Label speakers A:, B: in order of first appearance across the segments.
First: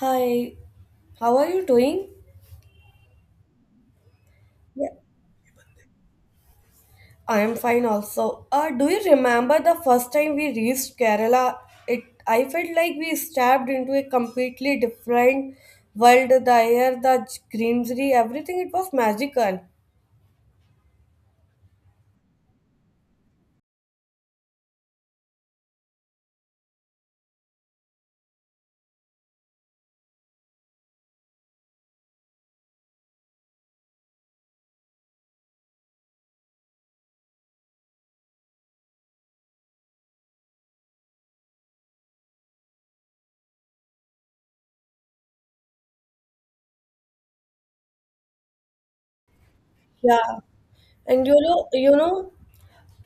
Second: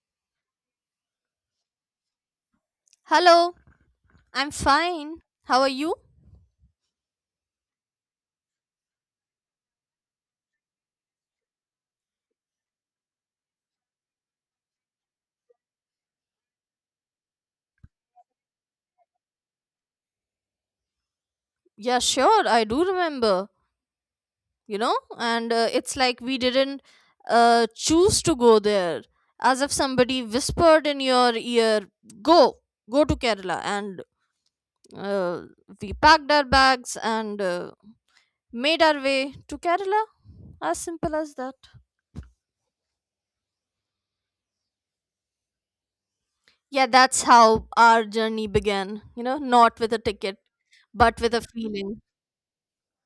A: Hi, how are you doing?
B: Hello, I'm
A: Yeah.
B: fine. How are you?
A: I am fine also. Do you remember the first time we reached Kerala? It I felt like we stepped into a completely different world. The air, the greenery, everything it was magical.
B: Yeah, sure, I do remember, you know, and it's like we didn't choose to go there, as if somebody whispered in your ear, go, go to Kerala. And uh, we packed our bags and made our way to Kerala. As simple as that. Yeah, that's how our journey began, you know, not with a
A: Yeah,
B: ticket, but
A: and
B: with a feeling.
A: know,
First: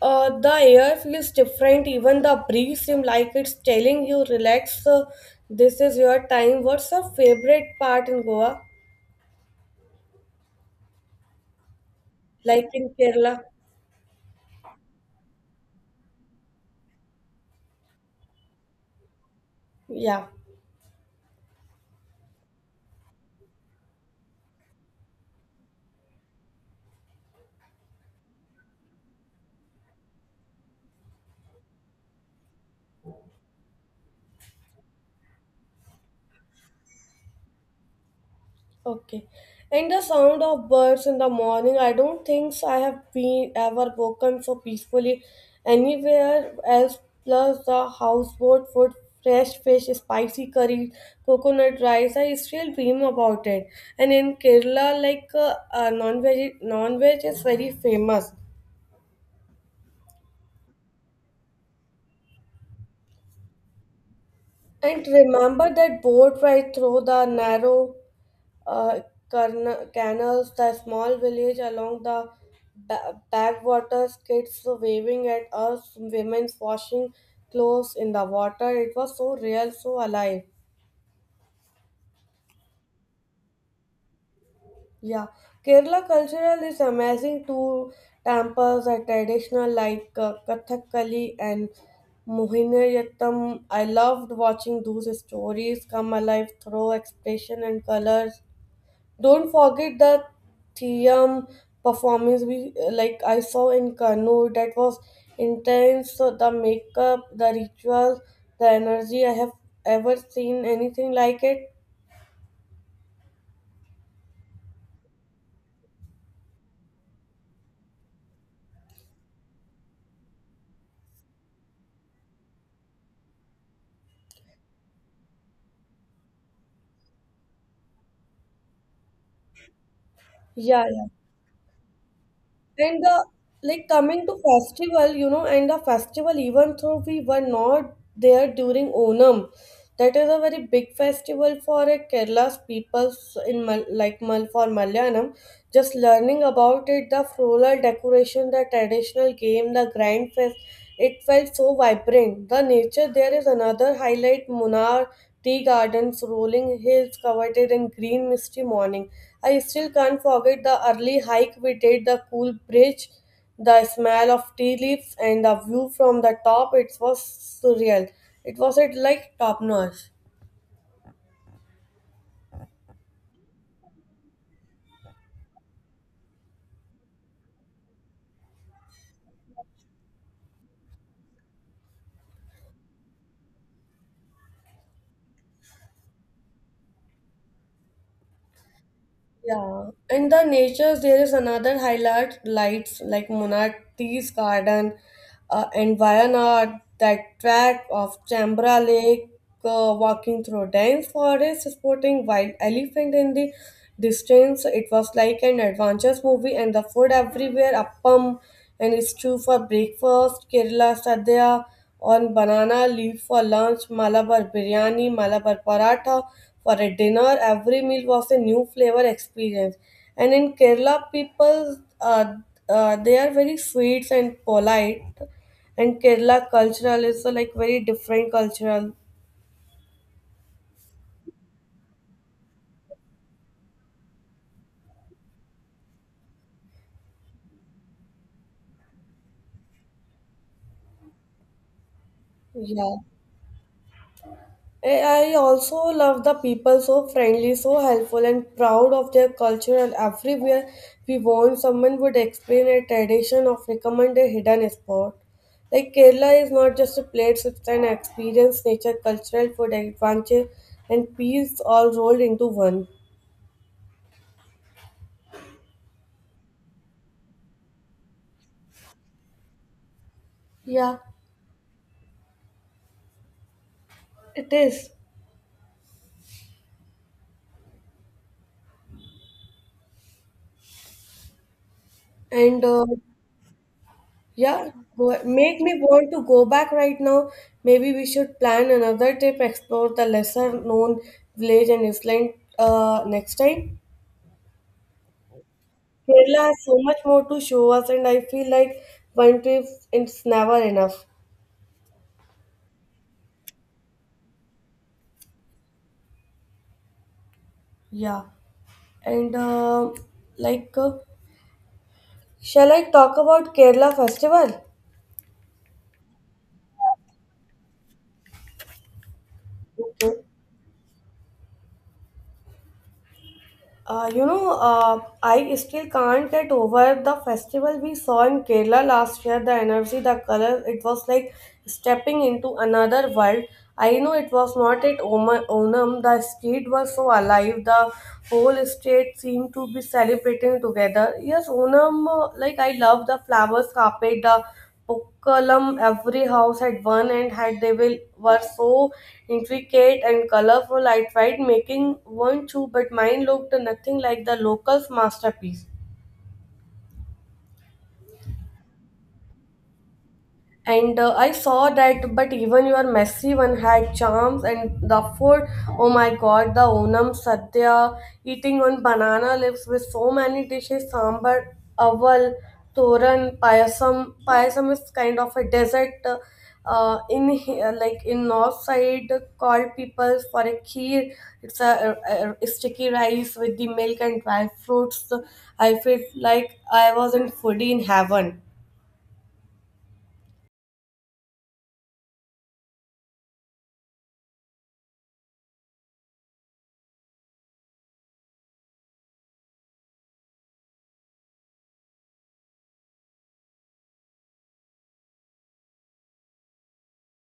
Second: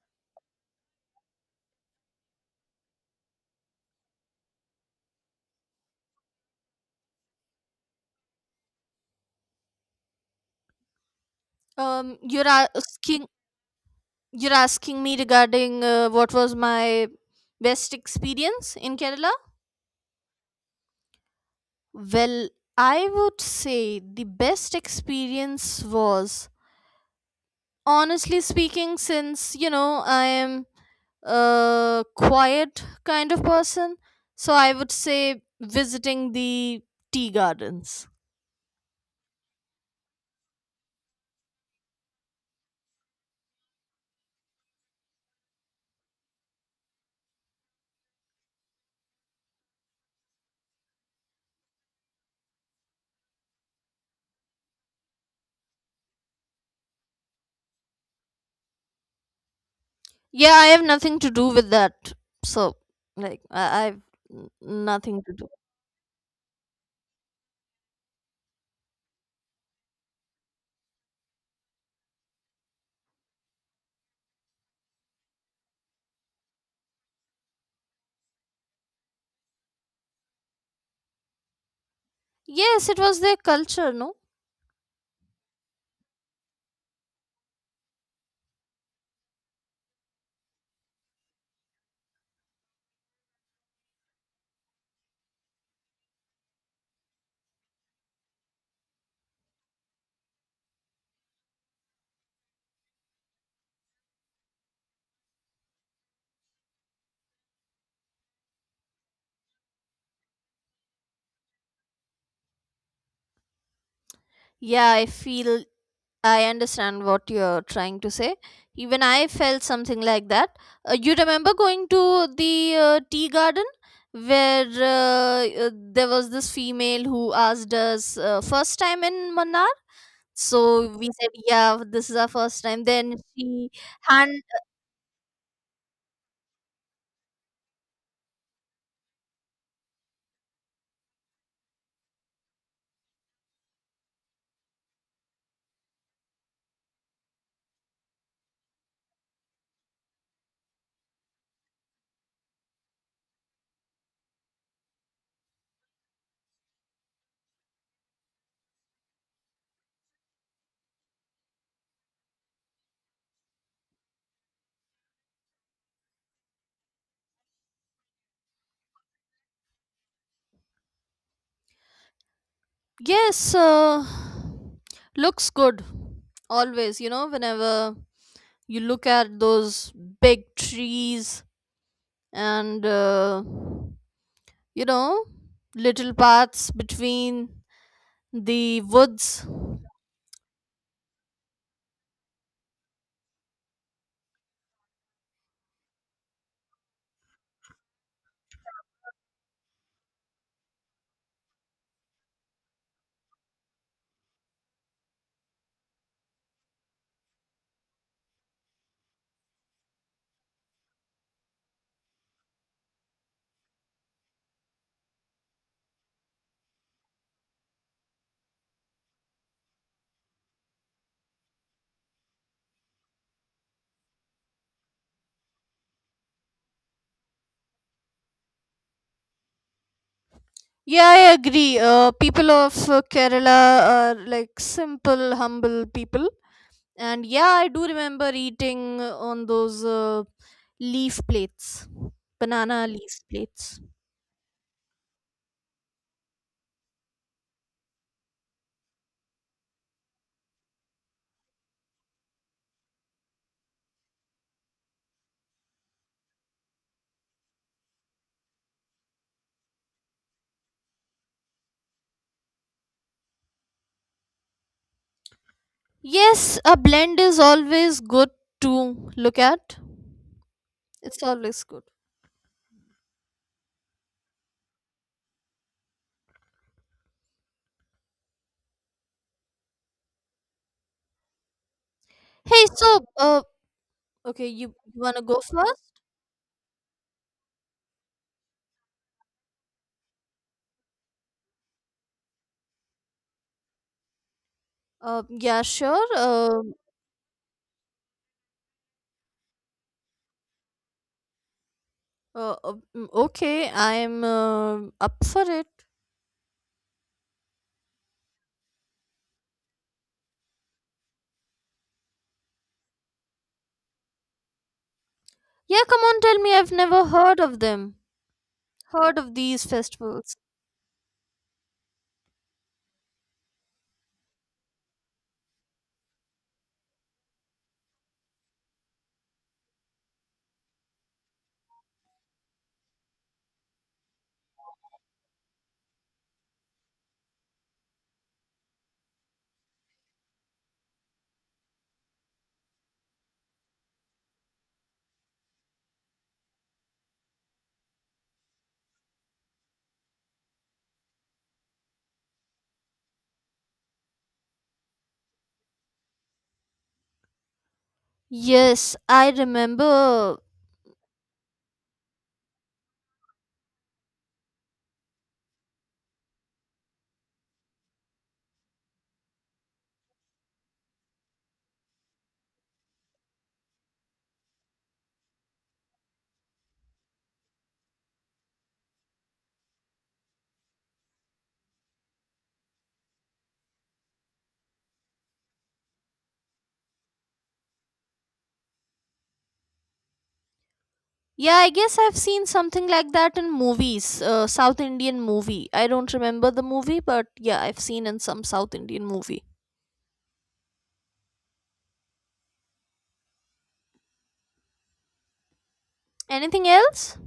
A: uh, the air feels different. Even the breeze seems like it's telling you, relax. This is your time. What's your favorite part in Goa?
B: Um, you're
A: Like in
B: asking
A: Kerala?
B: You're asking me regarding what was my best experience in Kerala?
A: Yeah.
B: Well, I would say the best experience was, honestly speaking, since, you know, I am a quiet kind of person. So I would say visiting the tea gardens.
A: Okay. And the sound of birds in the morning, I don't think so I have been ever woken so peacefully anywhere else. Plus, the houseboat food, fresh fish, spicy curry, coconut rice. I still dream about it. And in Kerala, like non-veg, non-veg is very famous.
B: Yeah, I have nothing to do with that. So, I've n-
A: And
B: nothing to do.
A: remember that boat ride through the narrow uh, canals, the small village along the backwaters, kids waving at us, women washing clothes in the water. It was so real, so alive.
B: Yes, it was their culture, no?
A: Yeah, Kerala cultural is amazing too. Temples are traditional like Kathakali and Mohiniyattam. I loved watching those stories come alive through expression and colors. Don't forget the Theum performance we like I saw in Kannur that was intense. So the makeup, the rituals, the energy. I have ever seen anything like it.
B: Yeah, I understand what you're trying to say. Even I felt something like that. You remember going to the tea garden where there was this female who asked us first time in Manar?
A: Yeah,
B: So
A: yeah.
B: we said, yeah, this is our first time.
A: And
B: Then
A: the
B: she
A: like coming to
B: hand
A: festival, you know, and the festival even though we were not there during Onam, that is a very big festival for a Kerala's people in for Malayalam. Just learning about it, the floral decoration, the traditional game, the grand fest, it felt so vibrant. The nature there is another highlight. Munnar tea gardens, rolling hills covered in green, misty morning. I still can't forget the early hike we did, the cool bridge the smell of tea leaves and the view from the top, it was surreal. It was at like top notch.
B: yes, looks good. Always, you know, whenever you look at those big trees and. You know, little paths between the woods.
A: Yeah, and the nature there is another highlight lights like Monarchies Garden and Wayanad, that track of Chambra Lake, walking through dense forest, sporting wild elephant in the distance. It was like an adventurous movie, and the food everywhere appam and stew for breakfast, Kerala sadhya on banana leaf for lunch, Malabar biryani, Malabar paratha for a dinner. Every meal was a new flavor experience. And in Kerala, people they are very sweet and polite. And Kerala cultural is like very different cultural.
B: Yeah, I agree. People of Kerala are like simple, humble people. And yeah, I do remember eating on those leaf plates, banana
A: Yeah.
B: leaf plates.
A: I also love the people so friendly, so helpful, and proud of their culture. And everywhere we went, someone would explain a tradition or recommend a hidden spot. Like Kerala is not just a place; it's an experience, nature, cultural food, adventure, and peace all rolled into one.
B: Yes, a blend is always good to look at.
A: Yeah,
B: It's always good.
A: it is. And
B: Hey, so okay,
A: Yeah,
B: you wanna go
A: make me
B: first?
A: want to go back right now. Maybe we should plan another trip, explore the lesser known village and island next time.
B: Yeah, sure.
A: Kerala has so much more to show us, and I feel like one trip is never enough.
B: Okay, I'm up for it.
A: Yeah, and uh, like, uh, Shall I talk about Kerala festival?
B: Yeah, come on, tell me. I've never heard of them. Heard of these festivals.
A: I still can't get over the festival we saw in Kerala last year. The energy, the color, it was like stepping into another world. I know it was not at Onam, the street was so alive, the whole state seemed to be celebrating together. Yes, Onam, like I love the flowers carpet, the Pukkalam, every house had one and had they will were so intricate and colorful. I tried making one too, but mine looked nothing like the locals' masterpiece.
B: Yes, I remember.
A: And I saw that, but even your messy one had charms. And the food, oh my god, the Onam Sadhya, eating on banana leaves with so many dishes sambar, aval, toran, payasam. Payasam is kind of a dessert like in north side called people for a kheer. It's a sticky rice with the milk and dry fruits. I feel like I was in foodie in heaven.
B: Yeah, I guess I've seen something like that in movies, South Indian movie. I don't remember the movie, but yeah, I've seen in some South Indian movie. Anything else?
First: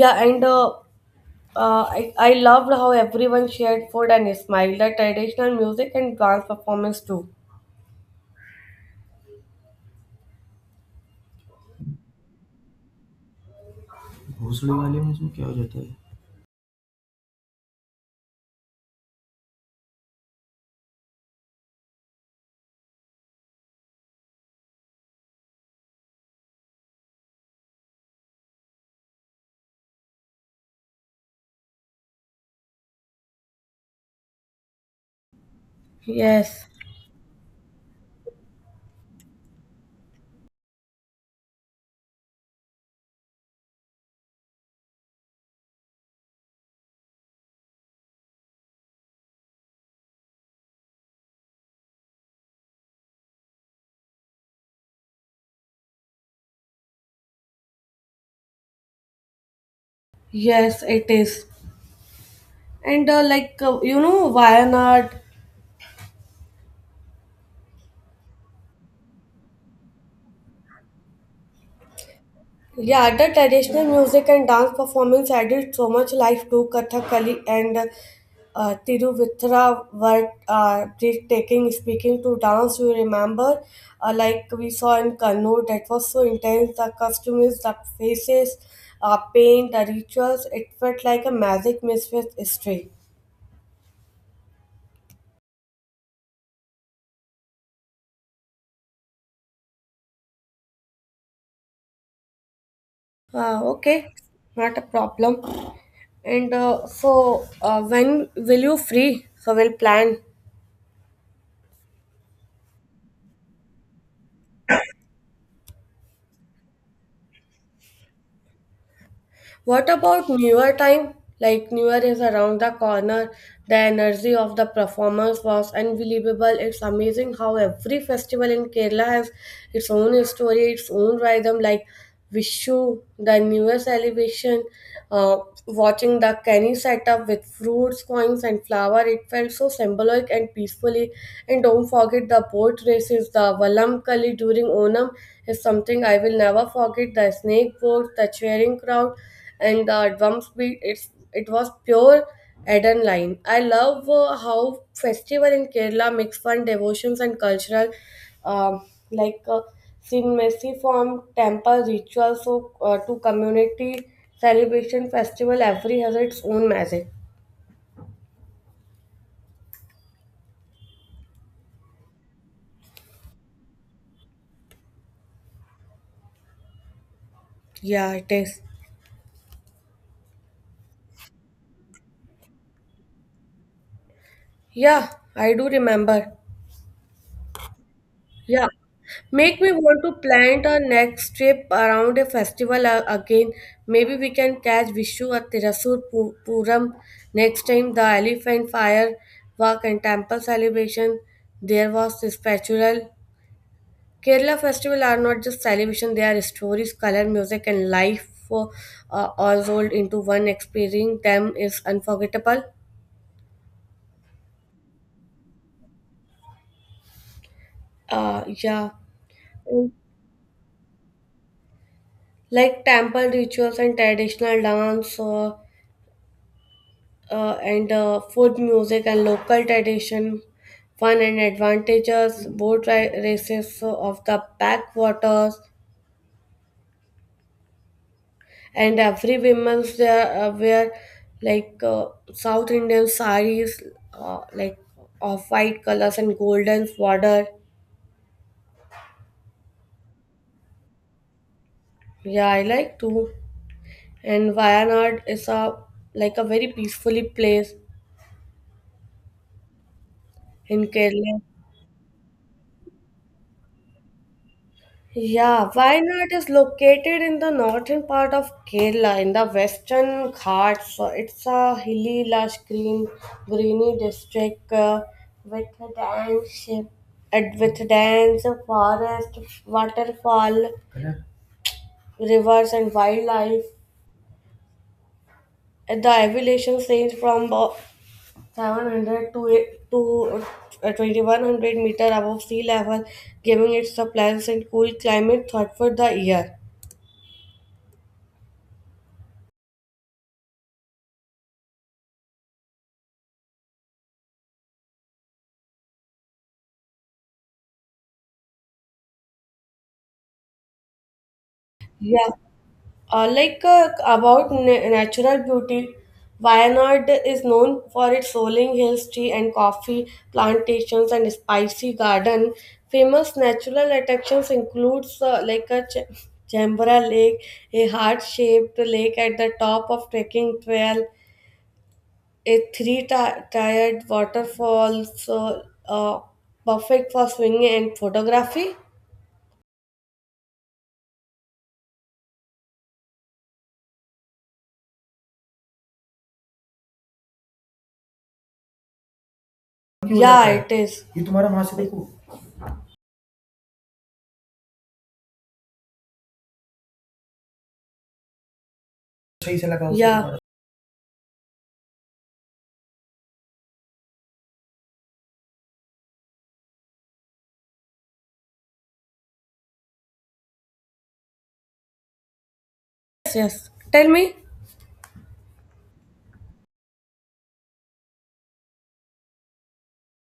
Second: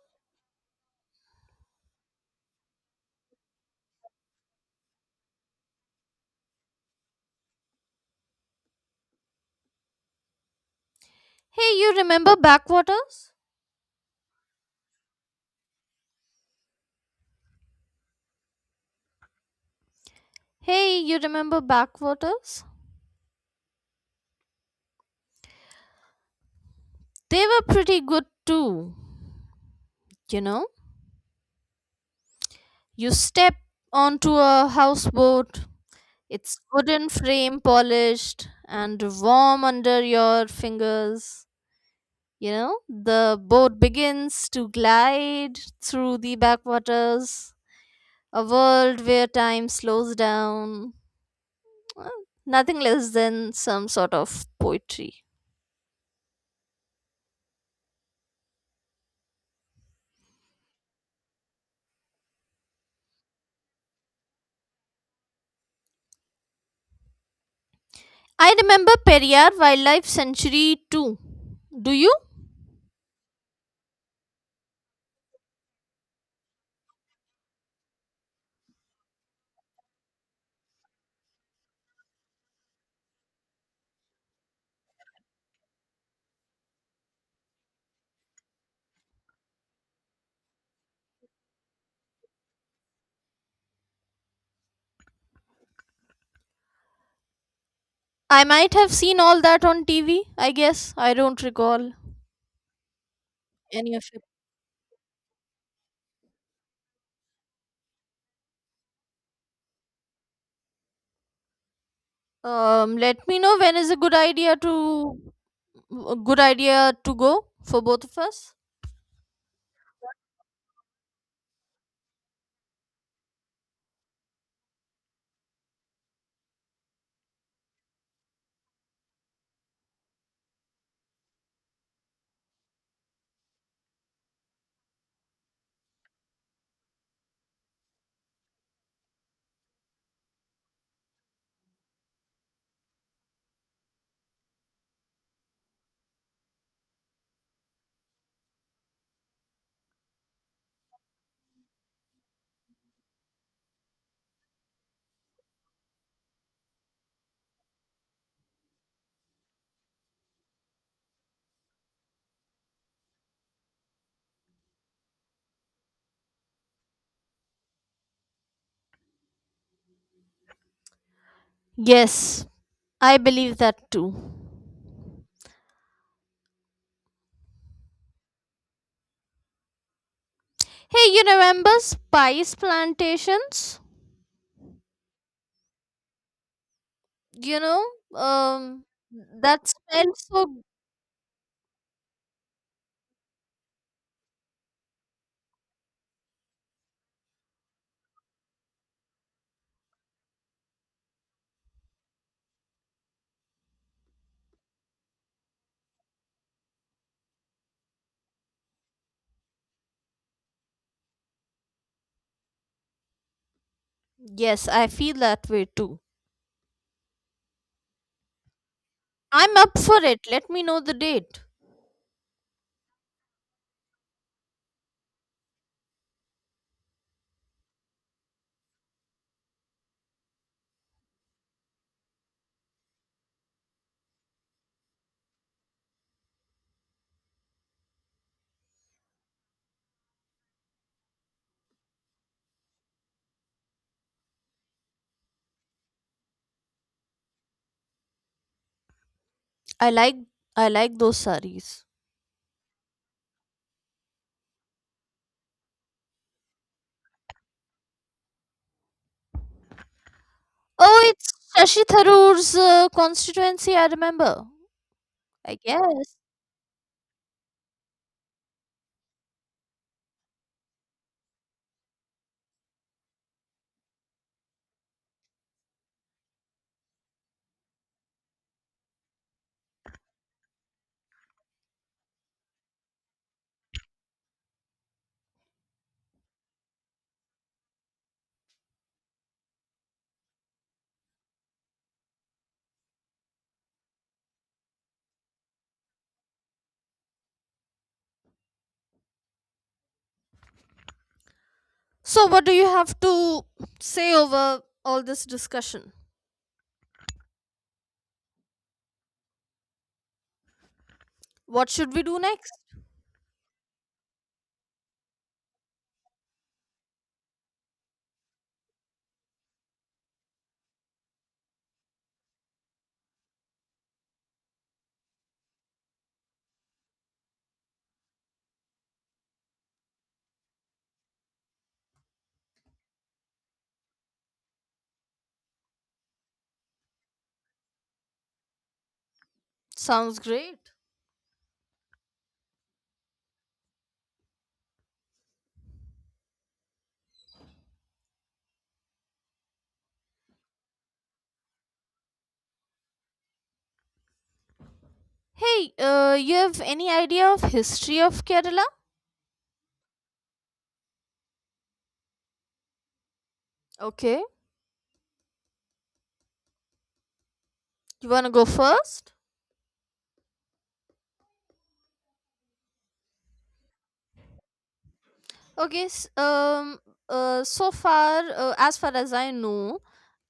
A: Yeah, and uh, I loved how everyone shared food and smiled at traditional music and dance performance too.
B: Hey, you remember Backwaters?
A: घोंसले वाले में इसमें क्या हो जाता है
B: Hey, you remember Backwaters? They were pretty good too, you know? You step onto a houseboat. It's
A: Yes,
B: wooden frame polished and warm under your fingers. You know, the boat begins to glide through the backwaters, a world where time slows down. Uh, Nothing less than some sort of poetry.
A: yes, it is. And like You know, Wayanad
B: I remember Periyar Wildlife Sanctuary too. Do you?
A: yeah, the traditional music and dance performance added so much life to Kathakali and Tiruvithra were breathtaking. Speaking to dance, you remember, we saw in Kannur, that was so intense. The costumes, the faces, paint, the rituals, it felt like a magic mixed with history.
B: I might have seen all that on TV, I guess. I don't recall any of
A: Okay,
B: it.
A: not a problem. When will you free? So we'll plan.
B: Let me know when is a good idea to go for both of us.
A: What about newer time? Like newer is around the corner. The energy of the performers was unbelievable. It's amazing how every festival in Kerala has its own story, its own rhythm. Like Vishu, the newer celebration, uh, watching the canny setup with fruits, coins, and flower. It felt so symbolic and peacefully. And don't forget the boat races, the Valam Kali during Onam is something I will never forget. The snake boat, the cheering crowd, and the drum beat it was pure adrenaline. I love how festival in Kerala mix fun, devotions, and cultural, um like uh, cinemacy from temple rituals so, to community celebration festival. Every has its own magic.
B: Yes, I believe that too.
A: Yeah, it is.
B: Hey, you remember spice plantations?
A: Yeah, I do remember.
B: You know,
A: Yeah,
B: um,
A: Make
B: that
A: me want to
B: smells so.
A: plan our next trip around a festival again. Maybe we can catch Vishu at Tirasur Puram next time. The elephant fire walk and temple celebration. There was this spiritual. Kerala festival are not just celebration; they are stories, color, music, and life for all rolled into one. Experiencing them is unforgettable.
B: Yes, I feel that way too.
A: Yeah.
B: I'm up for it. Let me know the date.
A: Like temple rituals and traditional dance, or and food, music, and local tradition, fun and advantages, boat races of the backwaters, and every women's there wear like uh, South Indian saris, uh, like of white colors and golden border.
B: I like I like those saris.
A: Yeah, I like to. And Wayanad is a like a very peacefully place in
B: Oh, it's
A: Kerala.
B: Shashi Tharoor's constituency. I remember. I
A: Yeah,
B: guess.
A: Wayanad is located in the northern part of Kerala in the Western Ghats. So it's a hilly, lush, green, greeny district with a dense, and with dense forest, waterfall, rivers, and wildlife. And the elevations range from about 700 to 2100 meter above sea level, giving it a pleasant, cool climate throughout the year.
B: So, what do you have to say over all this discussion? What should we do
A: Yeah.
B: next?
A: Natural beauty, Wayanad is known for its rolling hills, tea and coffee plantations, and spicy garden. Famous natural attractions includes Jambara Lake, a heart-shaped lake at the top of trekking trail, a three-tiered waterfall, so uh, uh, perfect for swinging and photography.
B: Sounds great.
A: क्यों हो जाता Yeah, जाता है it is. ये तुम्हारा वहां से देखो
B: Hey, you have any idea of history of Kerala?
A: सही से लगा उसे Yeah.
B: Okay, you wanna go first?
A: Yes, yes. Tell me.
B: Okay, so far, as far as I know,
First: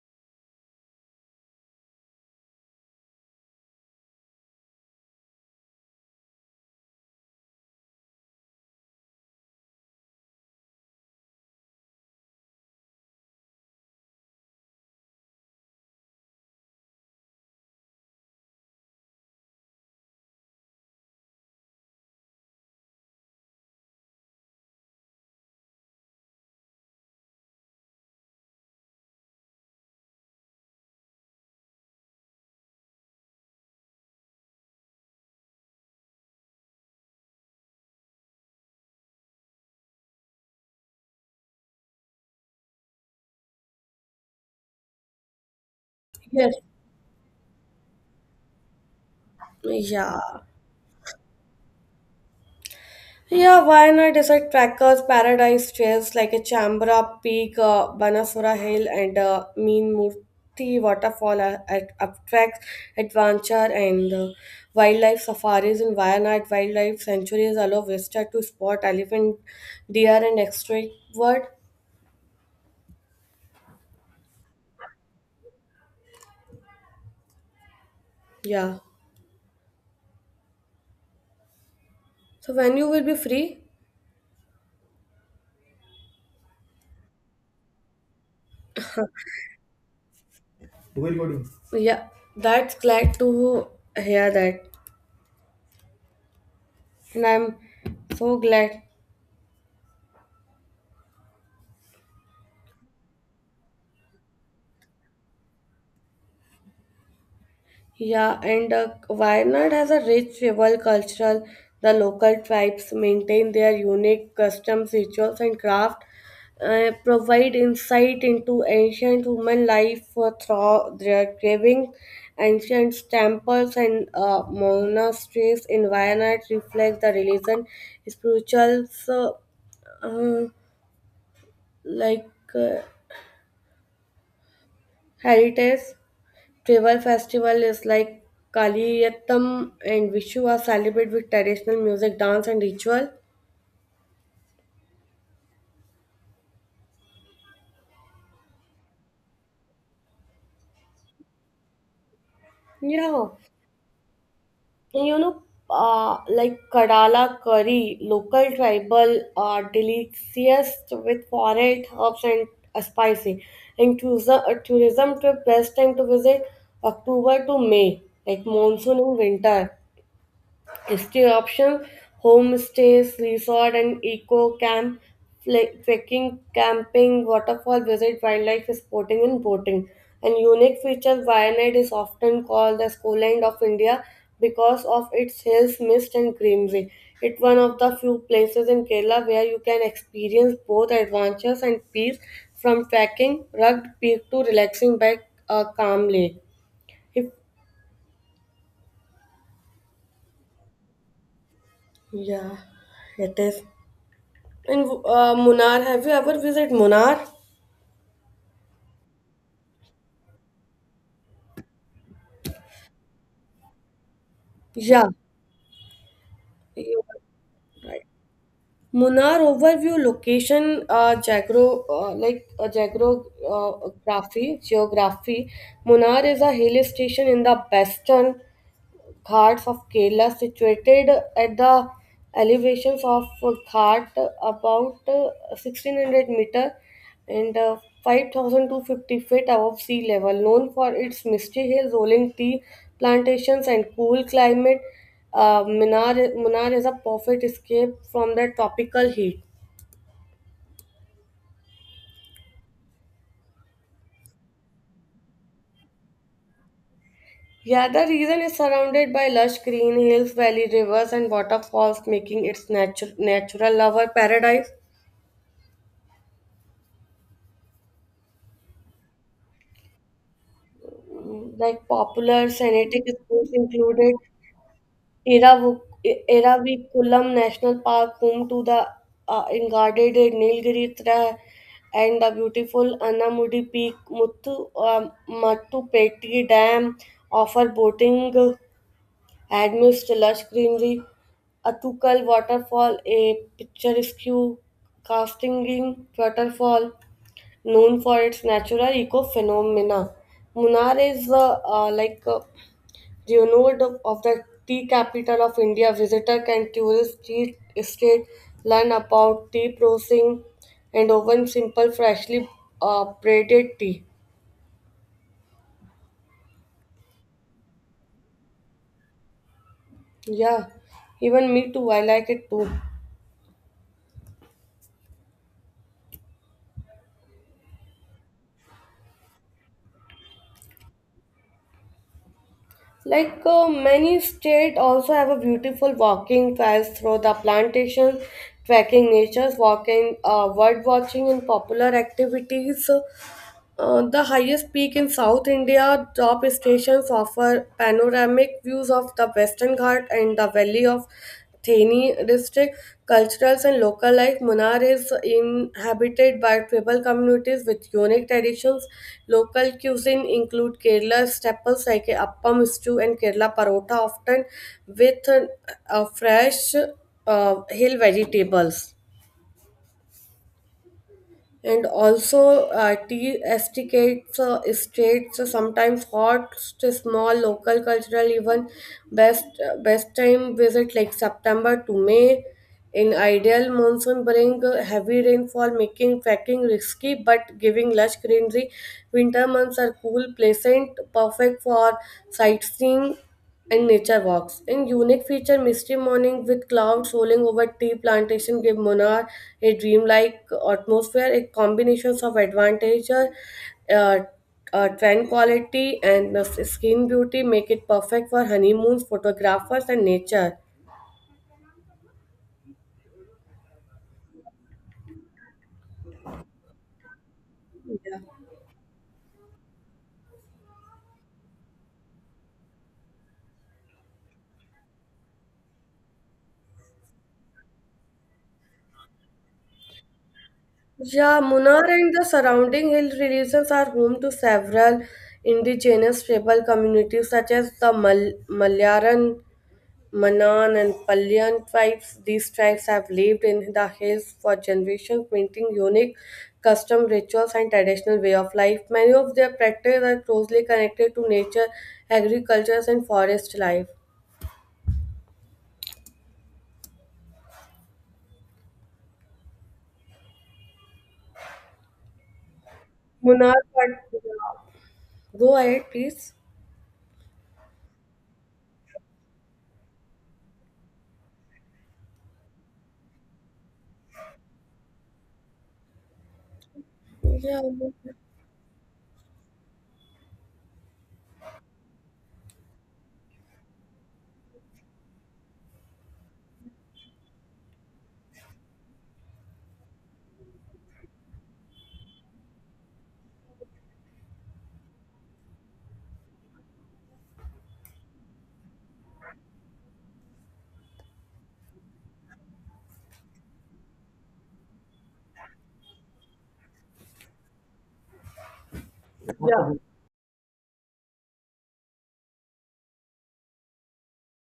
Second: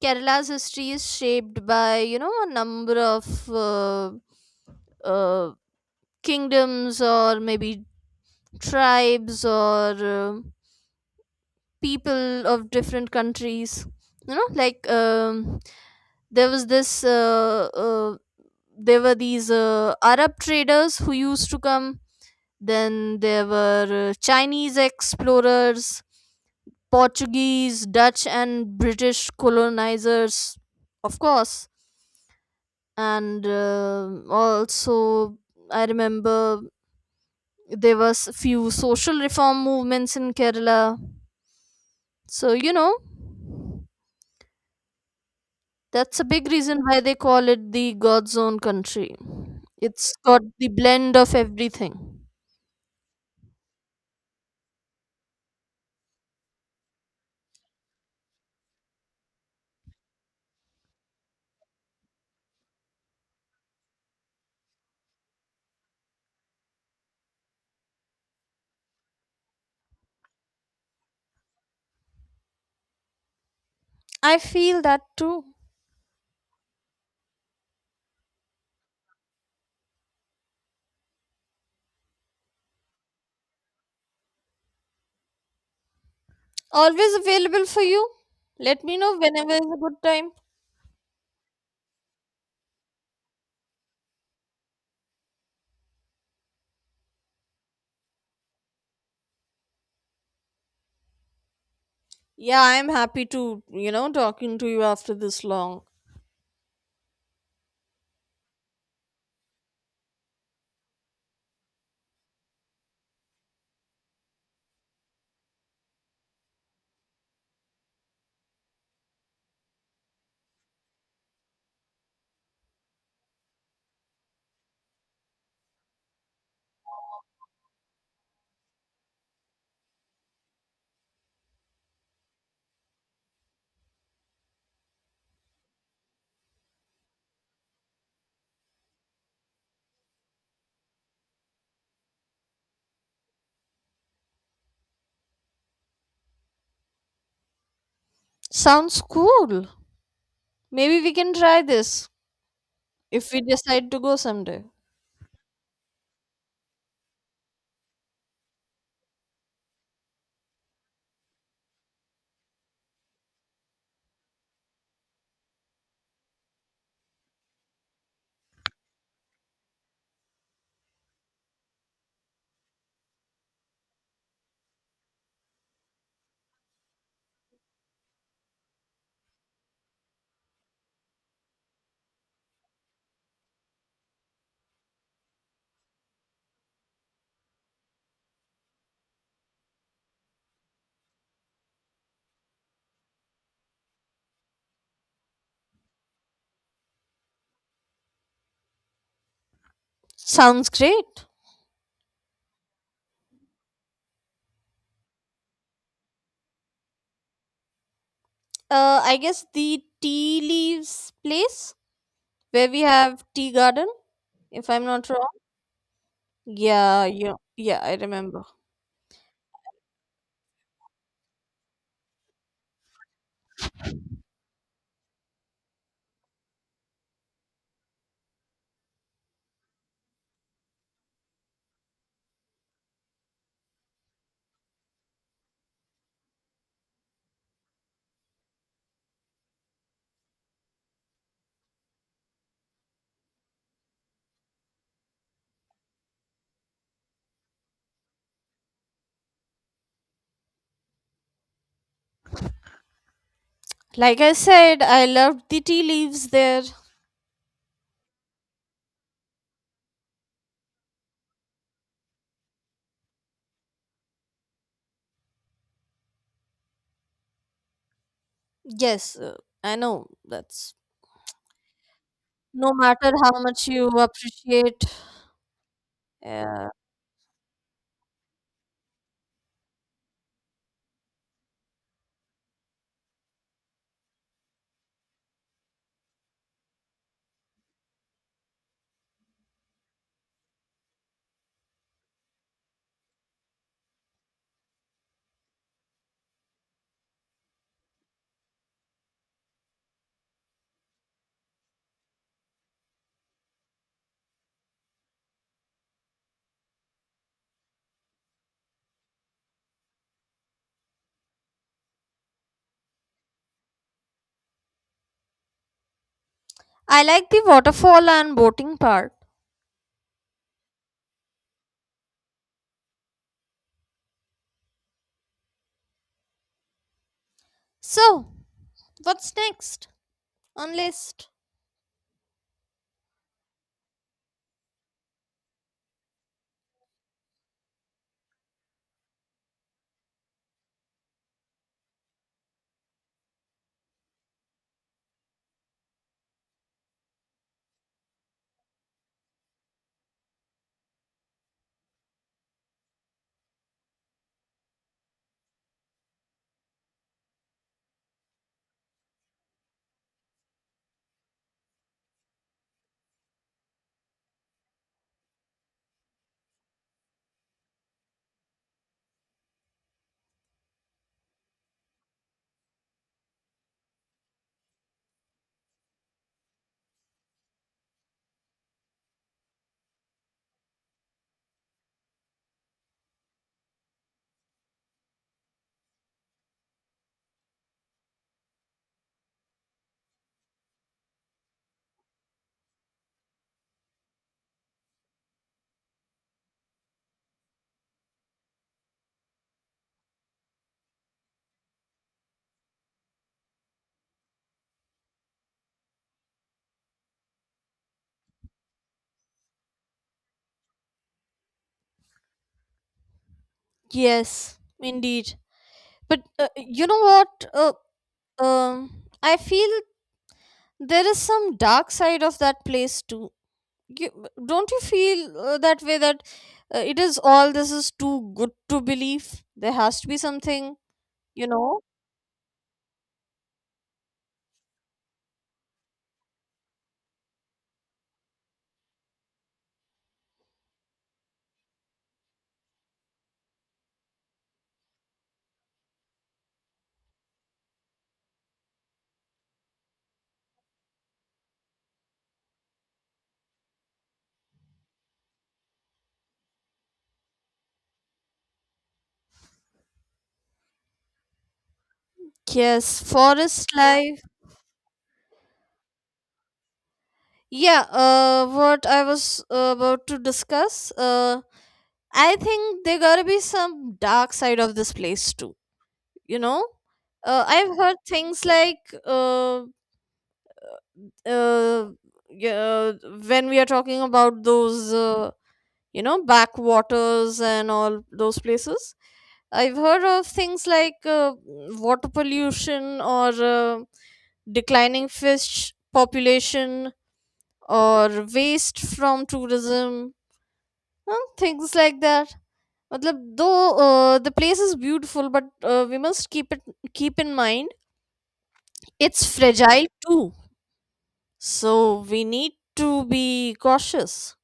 B: Kerala's history is shaped by you know a number of uh, uh, kingdoms or maybe tribes or people of different countries. You know, there was this there were these arab traders who used to come. Then there were Chinese explorers, Portuguese, Dutch, and British colonizers, of course. And also, I remember there was few social reform movements in Kerala. So you know, that's a big
A: Yes.
B: reason why they call it the God's own country. It's
A: Yeah.
B: got the blend of everything.
A: Yeah, why not decide trackers, paradise trails like a Chambra Peak, Banasura Hill, and Mean Murti Waterfall at Uptracks Adventure and wildlife safaris in Wayanad Wildlife Sanctuaries allow visitors to spot elephant, deer, and exotic bird.
B: I feel that too.
A: Yeah. So when you will be free?
B: Always available for you. Let me know whenever is a good time.
A: Do Yeah, that's glad to hear that, and I'm so glad.
B: Yeah, I'm happy to, you know, talking to you after this long.
A: Yeah, and Wayanad has a rich rival cultural. The local tribes maintain their unique customs, rituals, and craft, provide insight into ancient human life through their carving. Ancient temples and monasteries in Wayanad reflect the religion, spirituals, uh, like uh, heritage. Tribal festival is like Kaliyattam and Vishu are celebrated with traditional music, dance, and ritual.
B: Sounds cool. Maybe we can try this
A: Yeah,
B: if we decide to go someday.
A: and you know, like Kadala curry, local tribal delicious with forest herbs and spicy. And tourism trip best time to visit October to May, like monsoon and winter. Stay options homestays, resort and eco camp, trekking, camping, waterfall visit, wildlife sporting and boating. An unique feature, Wayanad is often called the Schoolland of India because of its hills, mist and greenery. It's one of the few places in Kerala where you can experience both adventures and peace from trekking rugged peak to relaxing by a calm lake. If,
B: Sounds great.
A: yeah, it is. In Munnar, have you ever visited Munnar?
B: I guess the tea leaves place where we have tea garden, if I'm not
A: Yeah,
B: wrong.
A: you are
B: Yeah, I
A: right.
B: remember.
A: Munnar overview location, geography. Munnar is a hill station in the western Ghats of Kerala, situated at the elevations of Ghat about 1600 meter and 5250 feet above sea level, known for its misty hills, rolling tea plantations, and cool climate. Munar is a perfect escape from the tropical heat.
B: Like I said, I loved the tea leaves there.
A: Yeah, the region is surrounded by lush green hills, valley rivers, and waterfalls, making it natural lover paradise.
B: Yes, I know. That's
A: Like popular
B: no
A: scenic
B: matter how
A: spots
B: much you
A: included
B: appreciate.
A: Eravu-
B: Yeah.
A: Eravikulam National Park, home to the guarded Nilgiri Trail and the beautiful Annamudi Peak, Mattu Petri Dam offer boating, amidst lush greenery, Atukal Waterfall, a picturesque cascading waterfall known for its natural eco phenomena. Munnar is do you know the tea capital of India? Visitor can tourist tea estate learn about tea processing and oven simple freshly braided tea.
B: I like the waterfall and boating part.
A: Yeah, even me too. I like it too.
B: So, what's next on list?
A: Like many states also have a beautiful walking trails through the plantations, trekking nature's walking, bird watching and popular activities. The highest peak in South India, top stations offer panoramic views of the Western Ghat and the valley of Thane district. Culturals and local life, Munnar is inhabited by tribal communities with unique traditions. Local cuisine include Kerala staples like appam stew and Kerala parota, often with fresh hill vegetables and also tea estates states sometimes host small local cultural even best best time visit like September to May in ideal monsoon bring heavy rainfall making trekking risky but giving lush greenery. Winter months are cool pleasant perfect for sightseeing and nature walks. In unique feature, misty morning with clouds rolling over tea plantation give Munnar a dreamlike atmosphere. A combination of advantage, tranquility, and skin beauty make it perfect for honeymoons, photographers, and nature.
B: Yes, indeed. But you know what?
A: Yeah.
B: I feel there is some dark side of that place too. You, don't you feel that way that it is all this is too good to believe? There has to be something,
A: Yeah,
B: you know?
A: Munnar and the surrounding hill regions are home to several indigenous tribal communities such as the Malayaran Manan and Palyan tribes, these tribes have lived in the hills for generations, maintaining unique custom rituals and traditional way of life. Many of their practices are closely connected to nature, agriculture, and forest life.
B: Yes,
A: Munar,
B: forest
A: but
B: life.
A: go ahead, please.
B: Yeah, what I was about to discuss, I think there gotta be some dark side of this place too, you know?
A: Yeah,
B: I've heard things like uh, uh, yeah, when we are talking about those, you know, backwaters and all those places, I've heard of things like water pollution or declining fish population or waste from tourism and things like that, matlab though the place is beautiful but we must keep in mind it's
A: yeah,
B: fragile too, so we need to be cautious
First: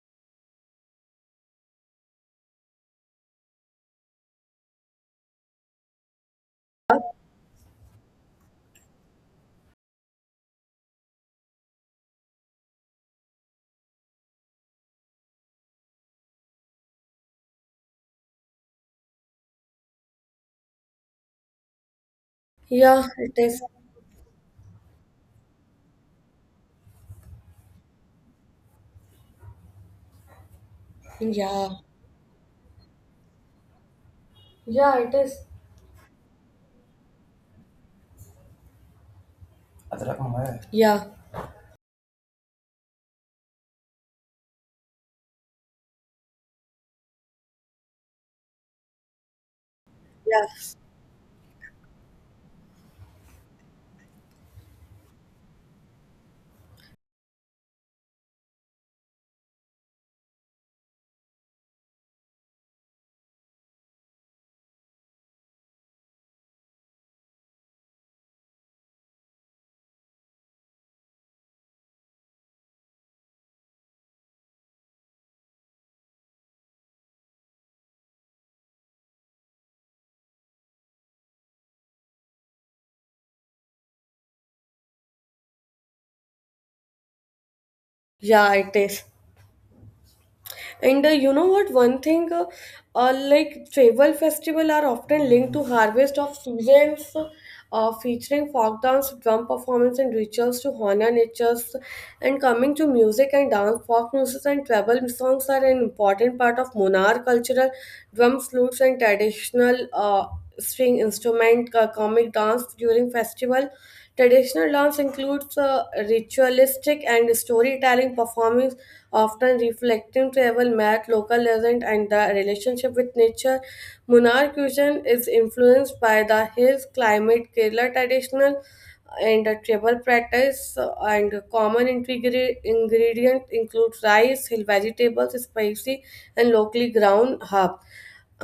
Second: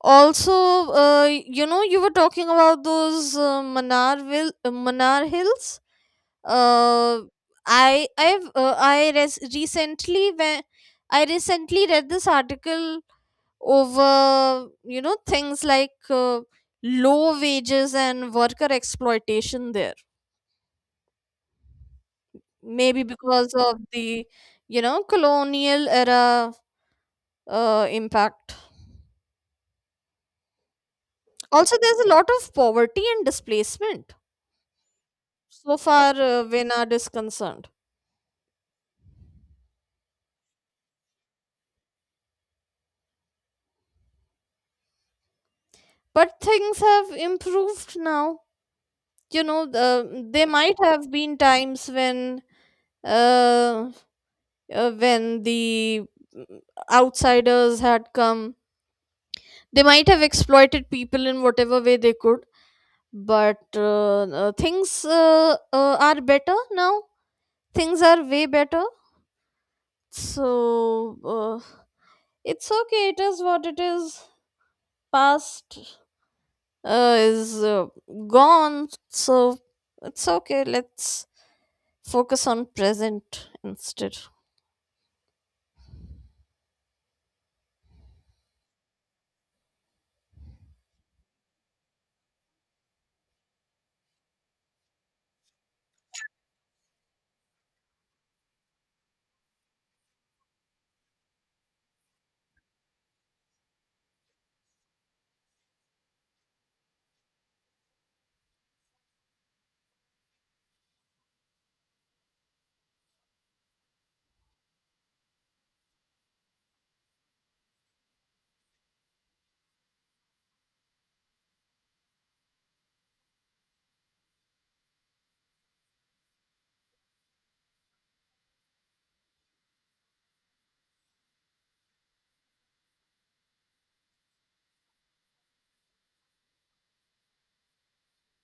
B: also. uh, you know, you were talking about those manar hills. Uh, I I've I res- recently when I recently read this article over, you know, things like low wages and worker exploitation there, maybe
A: yeah. It
B: because
A: is.
B: of the, you know, colonial era impact.
A: Yeah,
B: Also, there's a lot of poverty and displacement,
A: yeah. It is.
B: so far Vinod is concerned.
A: अदरक मंगाया है। Yeah,
B: But things have improved now. You know,
A: yeah,
B: there might have been times when uh, uh, when the mm, outsiders had come. They might have exploited people in whatever way they could, but things are better now. Things are way better, so uh, it's okay, it is what it is. Past is gone, so it's okay. Let's focus on present instead.
A: yeah. It is. And you know what? One thing, like travel festival are often linked to harvest of seasons, featuring folk dance, drum performance, and rituals to honor natures. And coming to music and dance, folk music and travel songs are an important part of Monar cultural drums, flutes, and traditional string instrument comic dance during festival. Traditional dance includes ritualistic and storytelling performings, often reflecting tribal myth, local legend, and the relationship with nature. Munnar cuisine is influenced by the hills climate, Kerala traditional and the tribal practice and common ingredient include rice, hill vegetables, spicy and locally ground herb.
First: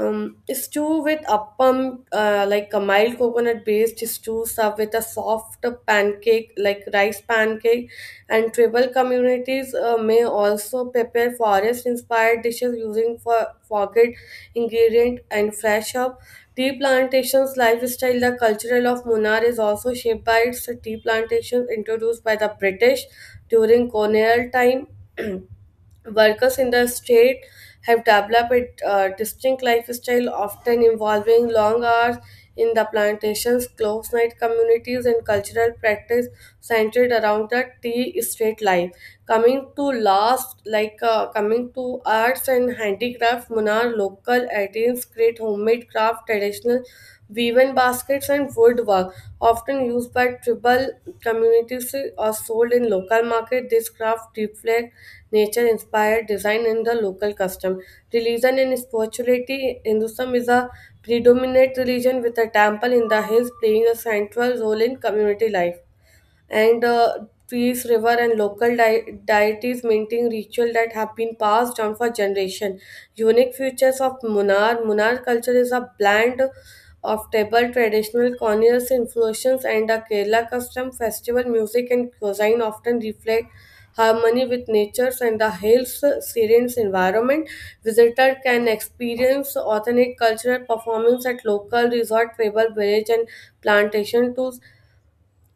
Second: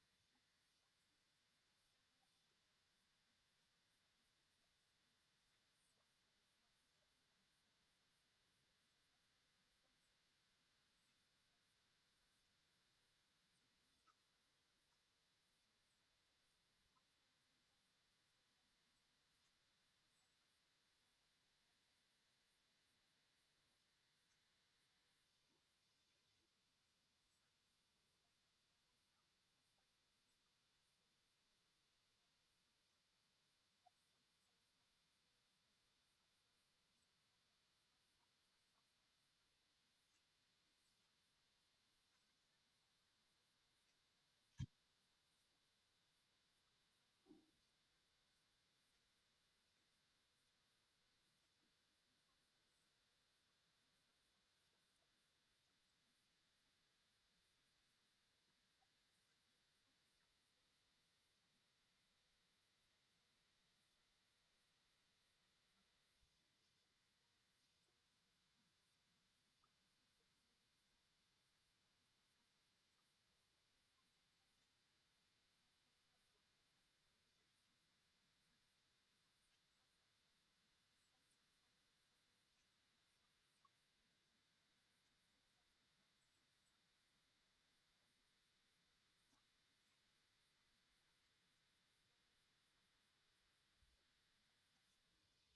A: Stew with appam, like a mild coconut based stew served with a soft pancake, like rice pancake. And tribal communities may also prepare forest inspired dishes using for forget ingredient and fresh up. Tea plantations lifestyle, the cultural of Munnar is also shaped by its tea plantations introduced by the British during colonial time. Workers in the state have developed a distinct lifestyle, often involving long hours in the plantations, close night communities, and cultural practice centered around the tea estate life. Coming to last, like coming to arts and handicraft, Munar local artisans create homemade craft, traditional woven baskets, and woodwork, often used by tribal communities or sold in local market. This craft reflects nature inspired design and the local custom. Religion and spirituality. Hinduism is a predominant religion with a temple in the hills playing a central role in community life and trees, river, and local deities maintain ritual that have been passed down for generation. Unique features of Munar. Munar culture is a blend of table, traditional colonial influences, and a Kerala custom. Festival music and cuisine often reflect harmony with nature and the hills, serene environment. Visitor can experience authentic cultural performance at local resort, tribal village, and plantation to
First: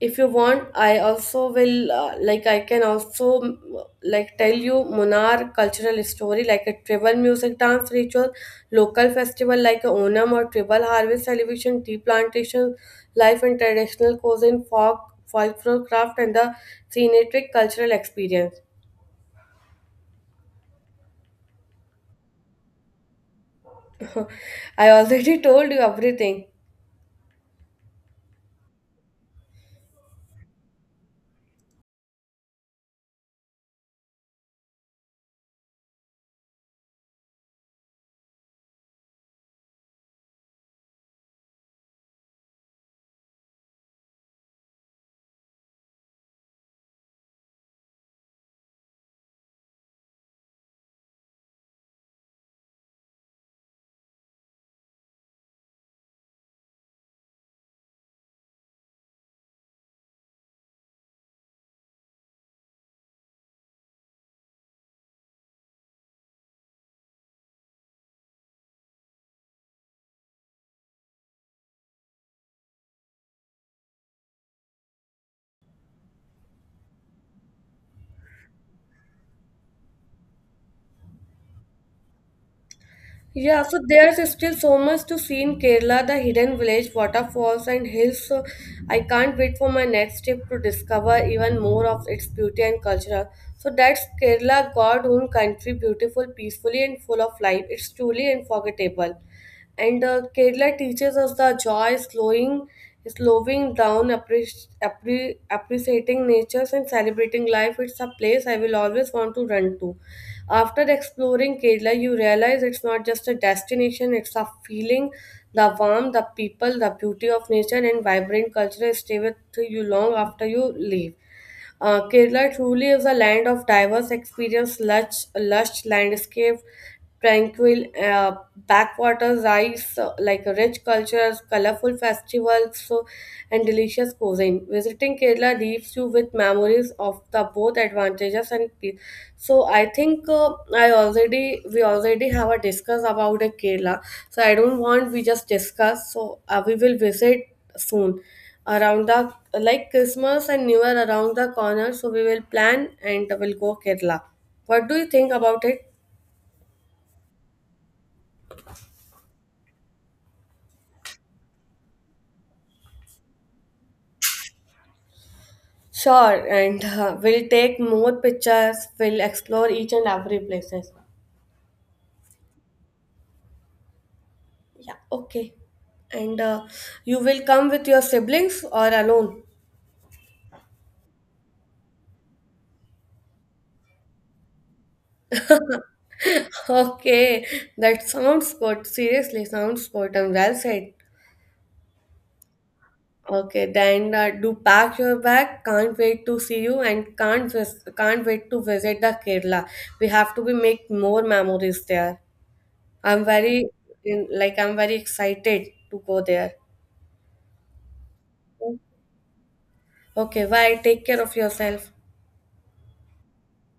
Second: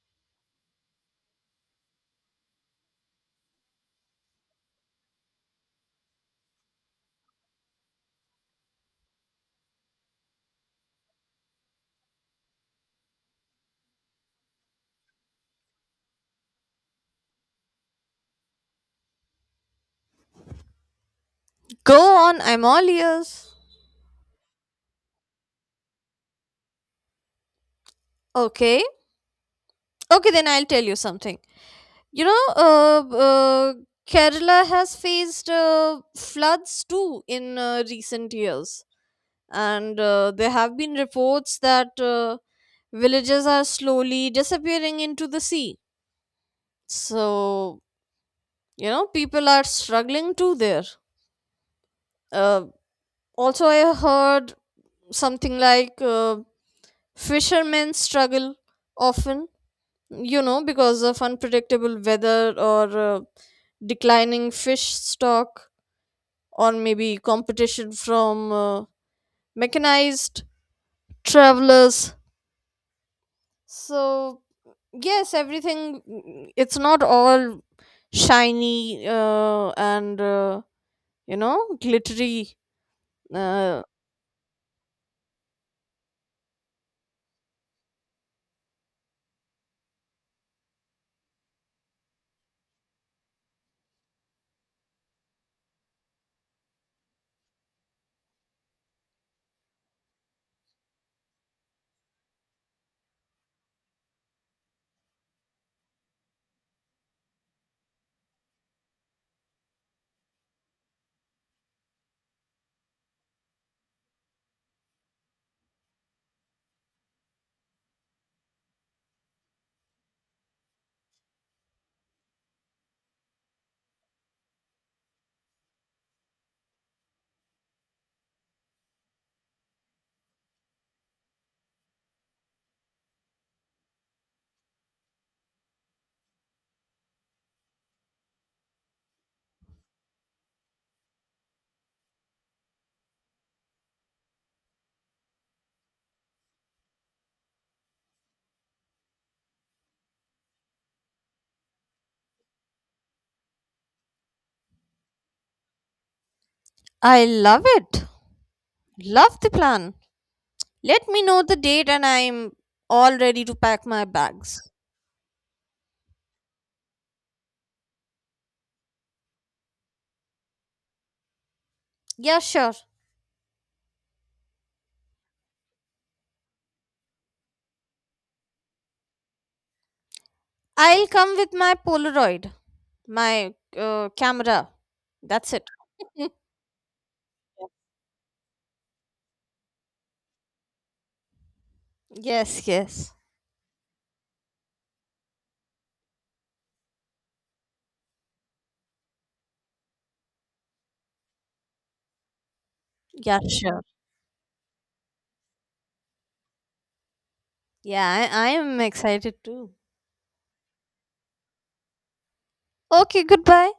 A: if you want I also will like I can also like tell you Munar cultural story like a tribal music dance ritual local festival like a Onam or tribal harvest celebration tea plantation life and traditional cuisine folk folklore craft and the scenic cultural experience.
B: Go on, I'm all ears.
A: I already told you everything.
B: Okay, okay, then I'll tell you something. You know, Kerala has faced floods too in recent years, and there have been reports that villages are slowly disappearing into the sea. So, you know, people are struggling too there. Uh, Also, I heard something like fishermen struggle often, you know, because of unpredictable weather or declining fish stock, or maybe competition from mechanized travelers. So, yes, everything, it's not all shiny and, you know, glittery.
A: Yeah, so
B: Uh,
A: there's still so much to see in Kerala, the hidden village, waterfalls, and hills. So I can't wait for my next trip to discover even more of its beauty and culture. So that's Kerala, God own country, beautiful, peacefully, and full of life. It's truly unforgettable. And Kerala teaches us the joy slowing, slowing down, appreciating nature and celebrating life. It's a place I will always want to run to. After exploring Kerala, you realize it's not just a destination; it's a feeling. The warmth, the people, the beauty of nature, and vibrant culture stay with you long after you leave. Kerala truly is a land of diverse experience, lush, lush landscape, tranquil backwaters, rice, like rich cultures, colorful festivals, so, and delicious cuisine. Visiting Kerala leaves you with memories of the both advantages and so I think I already we already have a discuss about a Kerala. So I don't want we just discuss. So we will visit soon around the like Christmas and New Year around the corner. So we will plan and we'll go Kerala. What do you think about it?
B: I love it. Love the plan. Let me know the date and I'm all ready to pack my bags.
A: Sure, and we'll take more pictures. We'll explore each and every places.
B: Yeah, sure.
A: Yeah, okay. And you will come with your siblings or alone?
B: I'll come with my Polaroid, my camera. That's it.
A: Okay, that sounds good. Seriously, sounds good and well said.
B: Yes, yes.
A: Okay, then do pack your bag. Can't wait to see you and can't wait to visit the Kerala. We have to be make more memories there. I'm
B: Yeah,
A: very
B: sure.
A: in, like I'm very excited to go there.
B: Yeah, I am excited too.
A: Okay, bye. Take care of yourself.
B: Okay, goodbye.